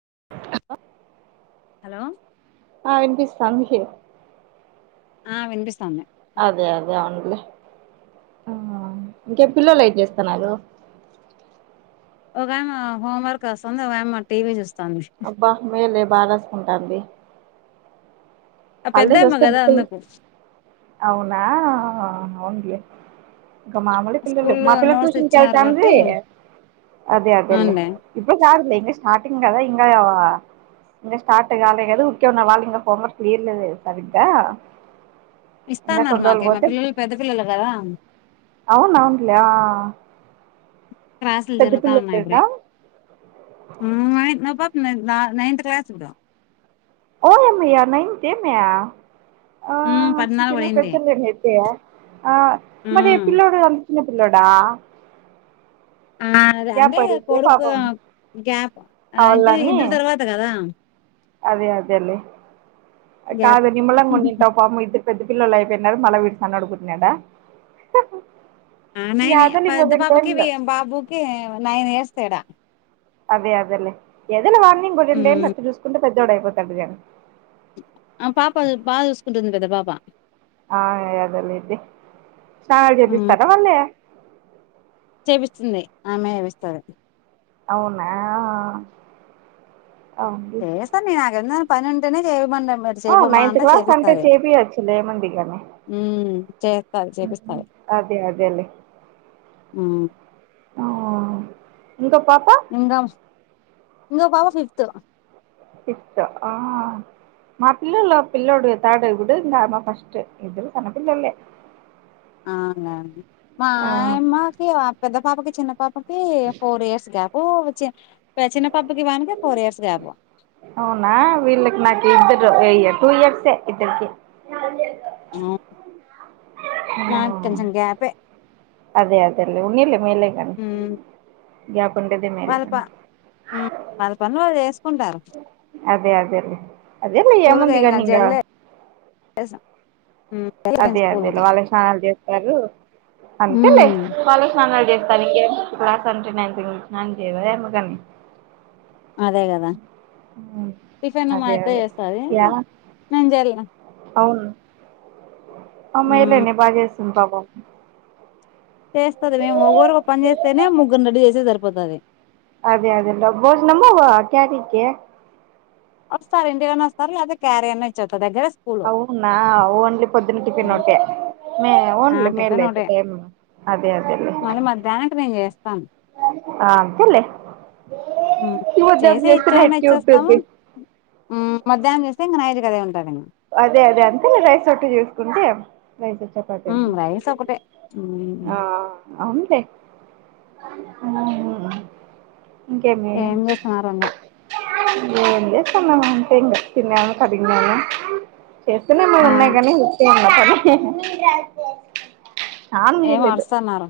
హ హలో ఆ ఇనిపిస్తాది ఆ వినిపిస్తాంది అదే అదే అవున్లే ఆ ఇంకె పిల్లొలు ఎం చేస్తున్నారు ఒకమా హోమ్ వర్క్ రాస్తుంది ఒకమా టీవీ చూస్ అబ్బా మేలే బారాస్కుంటంది ఆ హాలిడేస్ పెద్దామె వస్తే కదా బుకూల్ అందుకు అవునా అవున్లే ఇంకా మామిూలు పిల్లలు స్కూల్లో మా పిల్ల నోట్స్ ఇచ్చినారు ట్యూషన్కిళ్తాది కాబట్టి అదే అదేేలే అవునులే ఇప్పుడు కాదులే స్టార్టింగ్ కదా ఇంగ ఇంగ స్టార్ట్ కాలే కద ఉకే మావాళ్లు ఇంక హోంవర్క్ విర్లదే సరిగ్గా ఇంకా ఇస్తాన్నారు తొందరగా మాకి మా పోతే పిల్లలు పెద్ద పిల్లలు కదా అవును అవునుట్లే క్లాస్సులు జరుగుతాఉన్నయి ఇప్పుడే పిల్లలేనా నైన్త్ క్లాస్ ఇప్పుడు ఓ భయా నై తెమయా ఆ మ్మ్ పద్నాలుగు జ పడింది పెద్దర్దే అైతే ఆ మరి మ్మ్ పిల్లోడు చిన్న పిల్లోడా అ గ్యాప్ అదే పడింది కొడుకు పాపం గ్యాప్ ఆ కావాలని ఇద్దరు తర్వాత కదా అదే అదే లే గ్యాప్ కాదు నిమ్లంగా ఉన్నింటావ్ పాపమ్ ఇ పెద్ద పిల్లలు అయిపోయినారు మళ్ల విడు సన్నోడు పుట్నాడా ఆ నైన్ పెద్ద బాబుకి బాబుకి నైన్ ఇయర్స్ తేడా అదే అదేలే ఎదలే వాని ఇంగో రెండేళ్లు మ్మ్ అట్టు చూసుకుంటే పెద్దోడయిపోతాడు కానీ ఆ పాప బాగా చూసుకుంటుంది పెద్ద పాప ఆ అదేలెండి స్నానాలు హ్మ్. చేపిస్తారా మళ్ళే చేపిస్తుంది ఆమె చేపిస్తారు అవునా అవునులే చేసాను నేను నాకేందన్న పని ఉంటేనే చే మ మీరు ఆ చేబమ్మా నైన్త్ అంటే క్లాస్ చేపిస్తది చేపియచ్చులే ఏముంది గాని ఊ చేస్తాది చేపిస్తది అదే అదేలే ఇంకా పా ఇంగా ఇంగ పాప ఫిఫ్త్ సిక్స్త్ ఆ మా పిల్లోళ్ళు పిల్లోడు తర్డు ఇబుడు మా ఫస్ట్ ఇద్దరు సన్న పిల్లొల్లే అవునులేండి మా ఆయమ్మకి పెద్ద పాపకి చిన్న పాపకి ఫోర్ ఇయర్స్ గ్యాప్ వచ్చే చిన్న పాపకి వానికి ఫోర్ ఇయర్స్ గ్యాపు అవునా వీళ్ళకి నాకు ఇద్దరు టూ ఇయర్సే ఇద్దరుకి మాకెం కొంచం గ్యాపే అదే అదేల్ ఉన్నీలే మేలే గనీ ఉమ్ గ్యాపుఉండేదే మేలే వాళ్ళ ప గని వాళ్ళ పనులు వాళ్ళు చేసుకుంటారు అదే అదేలే అదేలే ఏముందిగా నింగా తెసా అదే అదే వాళ్ళ స్నానాలు చేత్తారు అంతేలే ఉమ్ వాళ్ళ స్నానాలు చేస్ తన క్లాస్ అంట నైన్త్ ఇంగ్లీష్ చేయ ఎందు కానీ అదే గదా టిఫిన్ మా అదే అత్త అదే చేస్తది యా నంజాల అవును మ్మ్ అమ్మాయిలనే బాగజేసింది పాపం చేస్తది మే ఒగోరు ఒక పని చేస్తేనే ముగ్గురు రెడిగా చేస సరిపోతది అదే అదేలో భోజ్నము క్యారీకి వస్తారు ఇండిలోనే వస్తారు లేద క్యారీ అన్న ఇచ్చతారు దగ్గర అవునా ఓన్లీ పొద్దున టిఫినోటే మే ఆ ఉంలే మేల్ టిఫిన్ యితే ఒకటే టైమ్ అదే అదేలే మళ్ళీ మధ్యాహ్నానికి నేను చేస్తాను ఆ అంతెలే చేసి ఇచ్చనా ఇచ్చేస్తాము ఉంటుంది ఉ మధ్యాహ్నం చేస్త అయితే నైట్ కి అదే ఉంటాది అదే అదే అంతే రైస్ ఎక్కువ చూసుకుంటే నైట్ మ్మ్ చపాతీనా రైస్ ఒకటే మ్మ్ ఆ అంతె అ ఏం జేస్తున్నారు అన్న ఏం జేస్తాన్నమంటే ఇంగా తిన్నామ కడిగినామ చెప్పినమా ఆ ఉన్నాయి కానీ ఉన్నా కానీ ఏమో అరుస్తన్నారు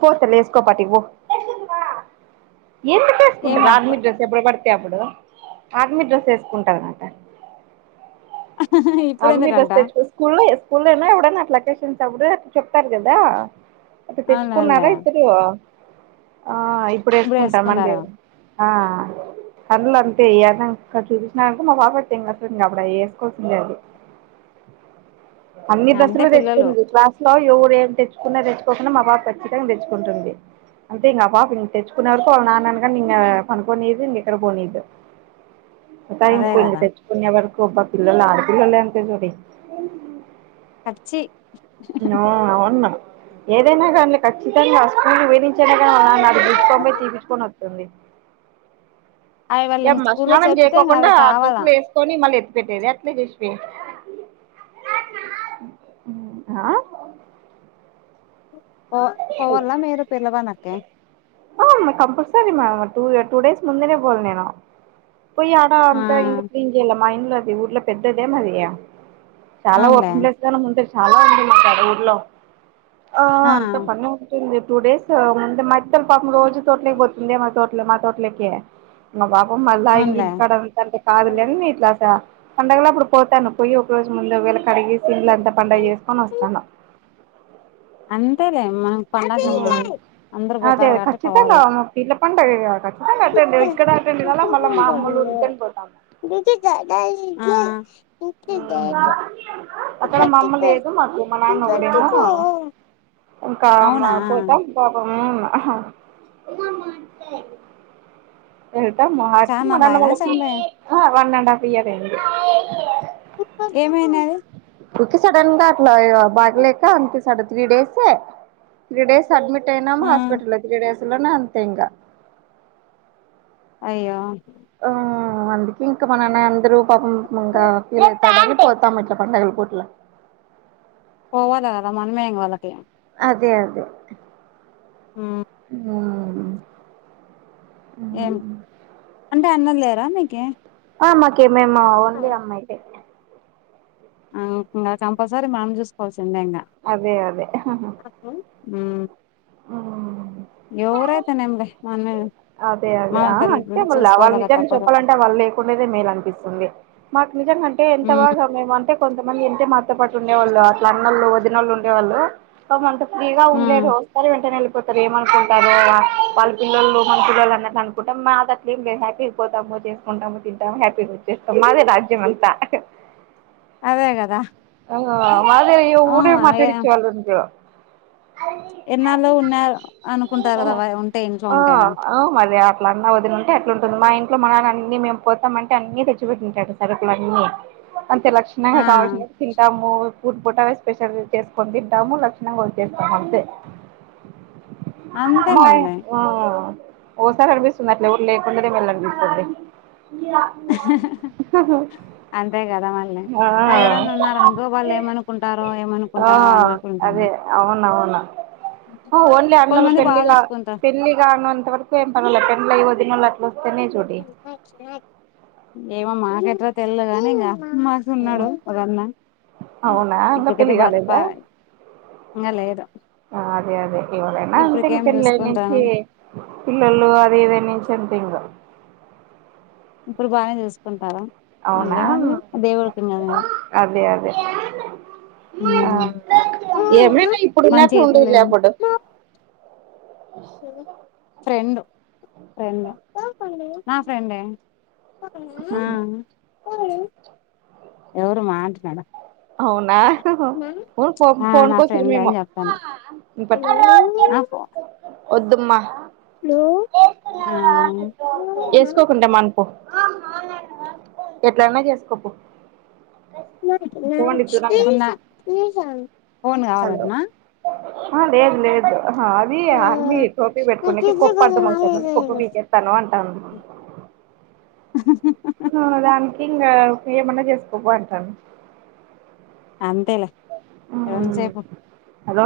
పోతలే ఎసుకో పాటిటీ పో ఎందుకు ఏం ఏసుకుంటారు అరుస్తా ఆర్మీ డ్రెస్ ఎబడు పడితే అప్పుడు ఆర్మీ డ్రెస్ వేసుకుంటది అంట ఇప్పుడు ఆర్మీ డ్రస్ ఎందుకంట స్త స్కూల్లో ఏస్ స్కూల్నా ఎవడన్న అట్ల అకేషన్స్ అప్పుడు చెప్తారు కదా అటు అవునులే తెచ్చుకున్నారా ఇద్దరు ఆ ఇప్పుడు వేసుకుంటామండి ఆ కండ్లు అంతె ఏదన చూసినక మా బాపట్టే ఏంక అబుడు వేసుకోవాల్సిందే అది అన్ని అంతే డ్రెస్సులు తెచ్చుకు పిల్లలు క్లాస్ ఎవరు ఏం తెచ్చుకున్నా తెచ్చుకోకున్నా మా బాబు ఖచ్చితంగా తెచ్చుకుంటుంది అంటే ఇంగ అపాప తెచ్చుకున్న వరకు వాళ్ళ నాన్నను కాని ఇంగ పనుకోనిదు ఇంగ ఎక్కడ పోనీదు అదే శతయించుతుంది కదా తెచ్చుకునేవరకు అబ్బా పిల్లలు ఆడిపిల్లలే అంతే చూడండి కచ్చి నో ఆవున్నా ఏదైనా కాన్లే ఖచ్చితంగా ఆ స్కూల్ విధించ నా గుసుకొంయి తీసుకొని వచ్చ అవి వాళ్ళ ఏమ్మా స్కూల్లో స్నానం చెప్తే ఇంగ జేయకోకుండా అవి కావాలా ఆడస్లు వేసుకొని మళ్ళీ పెట్టది ఎలే చెసుపి హా పో పోవల్లా మీరు పిలవనకే ఆ కంపల్సరీ మమ్ టూ డేస్ ముందనే పోల్ల నేను పోయి ఆడా ఆ అంట ఇంపో ఇంగలమా ఇంలో అది ఊర్ల పెద్దదే మది చాలా అవునులే ఓపెన్ ప్లేస్ గానే ముంటారు చాలా ఉంది మాకుద ఊర్లో ఆ అంత పని ఉంటుంది టూ డేస్ ముందు మ అత్త పాపం రోజు తోటలేకి పోతుంది మాతో మా తోట్లేకే ఇంగ బాబం మళ్ళా ఇం అవునులే ఇంటికాడంతంటే కాదులేని ఇట్లాస పండగల అప్పుడు పోతాను పోయి ఒక రోజు ముందు వేళ కడిగసిన్ల అంతా పండగ చేసుకొని వస్తాను అంతేలేే మ అదే అ కాబట్టి ఖచ్చితంగా పోవాల పీర్ల పండగ ఖచ్చితంగా కట్టండి ఇక్కడ రెడు కాల మళ్ళ మా అమ్మలూరుకి గాన్ పోతాము దజ జగయి అ అక్కడ మా అమ్మ లేదు మాకు మా నాన్న ఒకడేమో ఇంకా మా అవునా పోతాం బాబా ఆ ఆహా ఎటా మాకి మా చానా నాన్న లాగినవా వాళ్ళకి చనిపోయా ఆ వన్ అండ్ హాఫ్ ఇయర్ అండి ఏమైనది కే సడన్ గా అట్లా బాగలేక అంతే సడ త్రీ డేసే త్రీ డేస్ అడ్మిట్ అయినాం ఆ హాస్పిటల్ త్రీ డేస్ లోనే అంతే ఇంకా అయ్యో ఆ అందుకే ఇంకా మా నాన్న అందరు పాపం ఇంకా ఫీల్ పోతామం ఇట్ల పండగల పూట్ల పోవలగాదా మన మేంగ వళ్కే అదే అదే ఉమ్ ఉమ్ ఏం అంటే అన్న లేరా నీకి ఆ మాకీ మేమ్ ఓన్లీ అమ్మయితే ఆ ఇంకా కంపల్సరీ మనం చూసుకోవాల్సిందే ఇంగ అదే అదే ఉమ్. ఉమ్. ఎవరైతే ఏంలే మనమే. అదే అదే మన ఆహ్ తల్లి అంటే మళ్ళీ వాళ్ళ చూసుకోవాలగా నిజంగా తప్పదు చెప్పాలంటే వాళ్ళు లేకుండేదే మేల్ అనిపిస్తుంది మాకు. నిజంగాంటే ఎంత మ్ బాగా మేము అంతే. కొంతమంది ఎంటే మాతో పాటు ఉండేవాళ్ళు అట్ల అన్నళ్ళొవదినోళ్ళు ఉండేవాళ్ళు పాపంతా. ఫ్రీగా ఉండలేరు వస్తారు వెంటనే వెళ్ళిపోతారు ఏమనుకుంటారో అని వాళ్ళ పిల్లోలు. మా పిల్లలు అన్నట్లు అనుకుంటాం మాకు అట్లేం లేదు హ్యాపీగా పోతం చేసుకుంటాము తింటాము హ్యాపీగా వచ్చేస్తాం మాదేగ. మంతా. అదే కదా ఆహ్ మాదిరి ఆ ఊరే ఏ మాట్డిచ్చే వాళ్ళు ఉండు. ఎన్నాళ్ళు ఉన్నారు ఆహ్ అనుకుంటారు కదా వ ఉంటే ఇంట్లో ఉంటేనా ఆహ్. ఆహ్ మరి అట్లా అన్నా వదిన ఉంటే అట్లాంటది మా ఇంటి. ఇంట్లో మనం అన్ని మేము పోతాంమంటే అన్ని తెచ్చి పెటుంటాడు సరుకులు అన్నీ. అంతే లక్షణంగా ఆ కావాల్సినవి తింటాము. ఇప్పుడు పుటావే స్పెషల్ చేసుకొని తింటాము లక్షణంగా వచ్చేస్తామంతే. అంతే మా ఇం మళ్ళీ ఆహ్. ఓసారి అనిపిస్తుంది అట్లా ఎవరు లేకుంటేనే బాగుండు అనిపిస్తుంది. ఆహ్ ఉహూ. అంతే కదా మళ్ళీ ఎవరన్నా ఉన్నారనుకో వాళ్ళు ఏమనుకుంటారో ఏమనుకుంటారో అన్నట్టు ఉంటుంది. ఆహ్ అవునవును. ఓన్లీ అన్నలు కొంతమంది బాగా పెళ్లిగా చూసుకుంటారు పెళ్లిగానంతవరకు ఏం పర్లేదు పెళ్లై వదినలు వస్తే ఏమో అమ్మ అట్లా తెల్లగా కానీ ఇంకా మాకు ఉన్నాడు ఒక అన్న అవునా ఇంకా పెళ్లి ఇప్పటికైతే బర్ కాలేదా ప. ఆహ్ లేదు. అదే అదే ఎవరైనా అంతే ఇంకా ఇప్పటికేం పెళ్ళి నుంచి చూసుకుంటాను పిల్లలు అది ఇది నుంచి అ. సింగ. ఇప్పుడు బానే చేసుకుంటారా. అవునా అదే అదే. ఆహ్ ఉమ్ ఏమైనా మన ఇప్పుడున్నట్లు చేతుల్లో ఉండదులే అప్పుడు. ఫ్రెండు ఫ్రెండ్ మా ఫ్రెండే. ఆహ్ ఎవరు మా అంటున్నాడు. అవునా ఫోన్ ఆ ఫోన్ నా ఫ్రెండే కోసమేమో. అని చెప్పాను ఇగ పట్టు. ఆ వద్దమ్మా ఆ వేసుకోకుంటే మన్. ఎట్లైనా చేసుకోపో. పోండి దూరంగా ఫోన్ కావాలంటాన. ఆహ్ లేదు లేదు. అది ఆమీ ట్రోపీ పెట్టుకునేకి కోప్పు అడ్డం వస్తుందని కోప్పు పీకేస్తాను అంటది. ఆహ్. మన దానికి ఇంకా ఏమన్నా చేసుకోపో అంటండు. అంతేలే ఎంత సేపు. హలో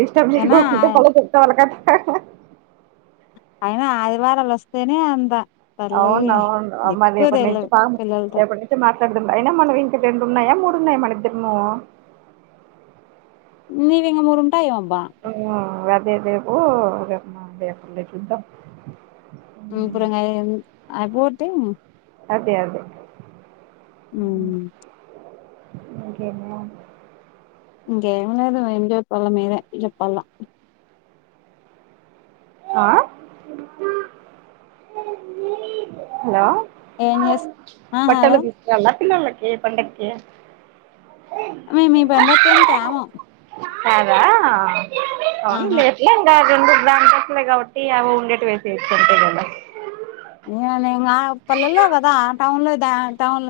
డిస్టర్బ్ చేయకుంటే మల్ల కొత్త వాళ్లకు. అయినా ఆదివారాలు వస్తేనే అంత. తల్లి అవునా ఆహ్ మాది దిక్కు రేపటి నుంచి తెలవదు బాగా పిల్లలతో ఎప్పటి నుంచి మాట్లా. అయినా మనం ఇంక రెండు ఉన్నాయా మూడు ఉన్నాయా మన ఇద్దరము. నవెంగ ము అదేదేపుేపలే చూద్దాం బడుంగా అయ్యోగు పోతే అదే అదే ఉ ఇంకేంటి ఇంకేమ లేదు ఏం చెప్పాలి మీరే చెప్పాల ఆ హలో ఏం చేస్ ఆ బట్టల హలో దుకల్ పిల్లలకి పండకి మేము ఈ పండక్కేమీ తేము కాదా అవును ఆహా లేట్లే ఇంకా రెండు గ్రాం గాబట్టి అ ఉండెట్ వేసి ఇటుకుంటదల ఏ పల్లెల్లో కదా టౌన్ లో టౌన్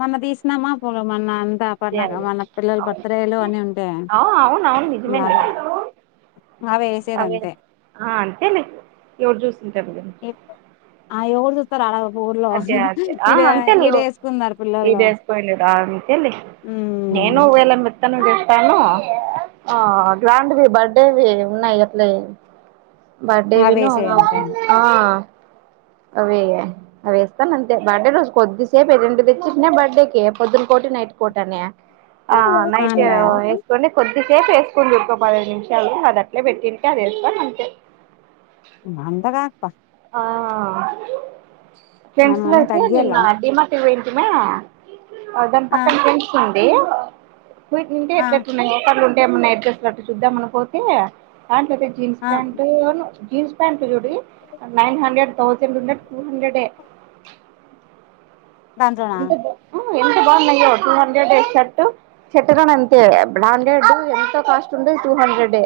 మన్న తీసినామా పో మన్న అంతా అ అదే పట్న అదే మన పిల్లలు అవును బర్త్డేలు అని ఉంటాయి అవును అవును నిజమేలే అవి అవే అంతే ఎవరు చూస్తుంటారు కా ఆ ఎవరు జూతారు ఆరా అదే అదే ఆ అంతలి వేసుకున్నారు పిల్లలు ఇదేసు పోలేదా అంతేల్ నేను ఉమ్ వేళ ఎల మత్తానుడి తాను గ్రాండ్వి బర్డేవి ఉన్నాయి అట్ల బర్డే అవి విను వేసేయి అంతే ఆ అవే అవేస్తాను అంతే బర్త్డే రోజు కొద్దిసేపు ఎదిటి తెచ్చిట్నే బర్త్డే క పొద్దున కొ నైట్ కోటనే నైట్ అవునులే వేసుక కొద్ ఇది సేపు వేసుకుడి ఇకో పదహైదు నిమిషాలు అది అట్లే పెట్టింట అది వేసుకొని అంతే పండగ ఆ మనం అనే ఫెండ్స్లాతే తగ్గియాల నిన్న డిమార్ట్ కి పోయితీమ్ దాని ఆ పక్కన ఫ్రెండ్స్ ఉడి వీటి నుండి ఆ ఎట్లాన్నా ఒక ఉ మన్నా నైచస్ అట్టు చూద్దామ అని పోతే అంటదతే జీన్స ఆ ప్యాట్ జీన్స ప్యాట్ జుడి nine hundred thousand hundred two హండ్రెడె దాంట్లోనా ఇంకా ఎంత బాగుంది టూ హండ్రెడ్ షర్ట్ షర్ట్ కూడ అంతే బ్రాండెడ్ ఎంతో కాస్ట్ ఉండో two hundred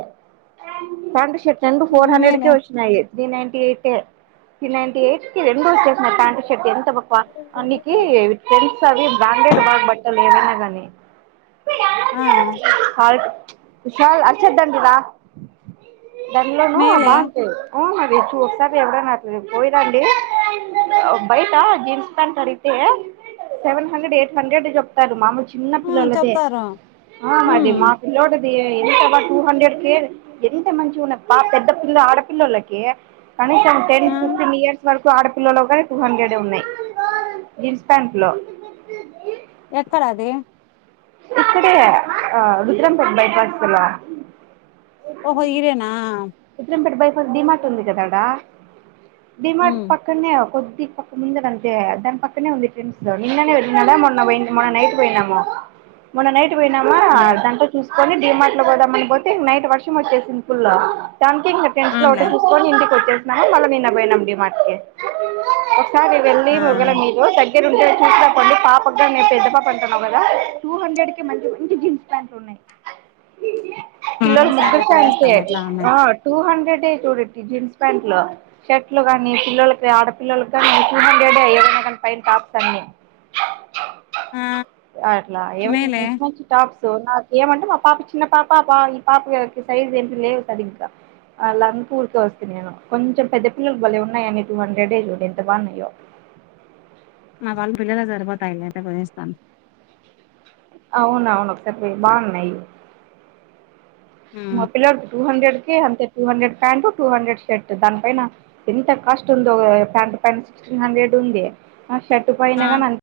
pant shirt and four hundred కే మేలే వచ్చినాయి తీ నైన్ ఎయిట్ తీ నైన్ ఎయిట్ కి రెండు వచ్చేసినన్నారు ప్యాంటట్ షర్ట్ ఎ అకి ఫ్రెండ్స్ అవి బ్రాండెడ్ బాగ్ బట్టలు ఏవైనా గానీ ఆ విషాల్ అర్షద్ దండరా దండ్లోను మేలే బా అంతేది ఉ మారీ ఎవర అట్లే పోయిదండి బయట జీన్స్ ప్యాంటు అడిగితే సెవెన్ హండ్రెడ్ ఎయిట్ హండ్రెడ్ చెప్తారు మాకూ చిన్న ఆ పిలలదే చెప్తారు ఆ మ అద ఉమ్ మా పిలోడ ఎంత టూ హండ్రెడ్ క ఎంత మంచి ఉన్న పెద్ద పిల్ల ఆడపిల్లలకి కానీ టెన్ ఆ ఫిఫటీన్ ఇయర్స్ వ ఆడపిల్లలో కాని టూ హండ్రెడ్ ఉన్నాయి జీన్స్ ప్యాంట్ లో ఎక్కడ అది ఇక్కడ ఆ విక్రంపేట్ బైపాస్ అలా ఓహో ఇరేనా ఉత్రంపేట బైపాస్ డిమార్ట్ ఉంది కదాడా డిమార్ట్ ఉమ్ పక్కనే కొద్ది పక్క దా పక్కనే వ నిన్ననేై మ నైట్ పోయిన్నామము మొన్న నైట్ పోయినామా ఉమ్ దాట్ చూసుకొని డిమార్ట్ లో పోదామని పోతే నైట్ వర్షి వచ్చేసింది ఫుల్ బ్యాంకింగ్ అెస్ లో అవునులే ఒకటి తీసుకొని ఇంటికి వచ్చేసిన మళ్ళ నిన్న పోయినం డిమాట్క సార్ వెళ్ళి ఆ మగల మీరు దగ్గ ద్ ఉ చూనండి పాపగా మే పెద్ద పాప అంటున్నావు కదా టూ హండ్రెడ్ కి మంచి మంచి జీన్స్ ప్యాంట్ ఉన్నాయి ఉమ్ పిల్లలోలు సర్లే ముగ్గురికి అంతే పోయేస్తాం ఎట్లా ఉన్నాయి ఆ టూ హండ్రెడ్ చూడటి జీన్స్ ప్యాంట్ లో షర్ట్లు కాని పిల్లలకి ఆడపిల్లలకి ని చ ఏదైనా గాని పైన టాప్స్ అన్ని ఆ అట్లా ఏవనా మేలే మంచి మంచి టాప్స్ సో నాకు ఏమంటే మా పాప చిన్న పాప పా ఈ పాప సైజ్ ఏంటి లేవు సరిగ్గా అలాని ఊరిక వస్తే నేను కొంచెం పెద్ద పిల్లలు బలే ఉన్నాయిడి టూ హండ్రెడే చూడి ఎంత బాగున్నాయో వాళ్ళు పిల్లలకి సరిపోతాయిలే కొనేస్తాను అవున అవును పెద్దయ్ బాగున్నాయి మా ఉమ్ పిల్లలకి టూ హండ్రెడ్ అే టూ హండ్రెడ్ ప్యాటూ హండ్రెడ్ షర్ట్ దా పైన ఎంత కాస్ట్ ఉందో ప్యాంట్ పం త్రీ హండ్రెడ్ ఉంది షట్టు పైన ఆ కానీ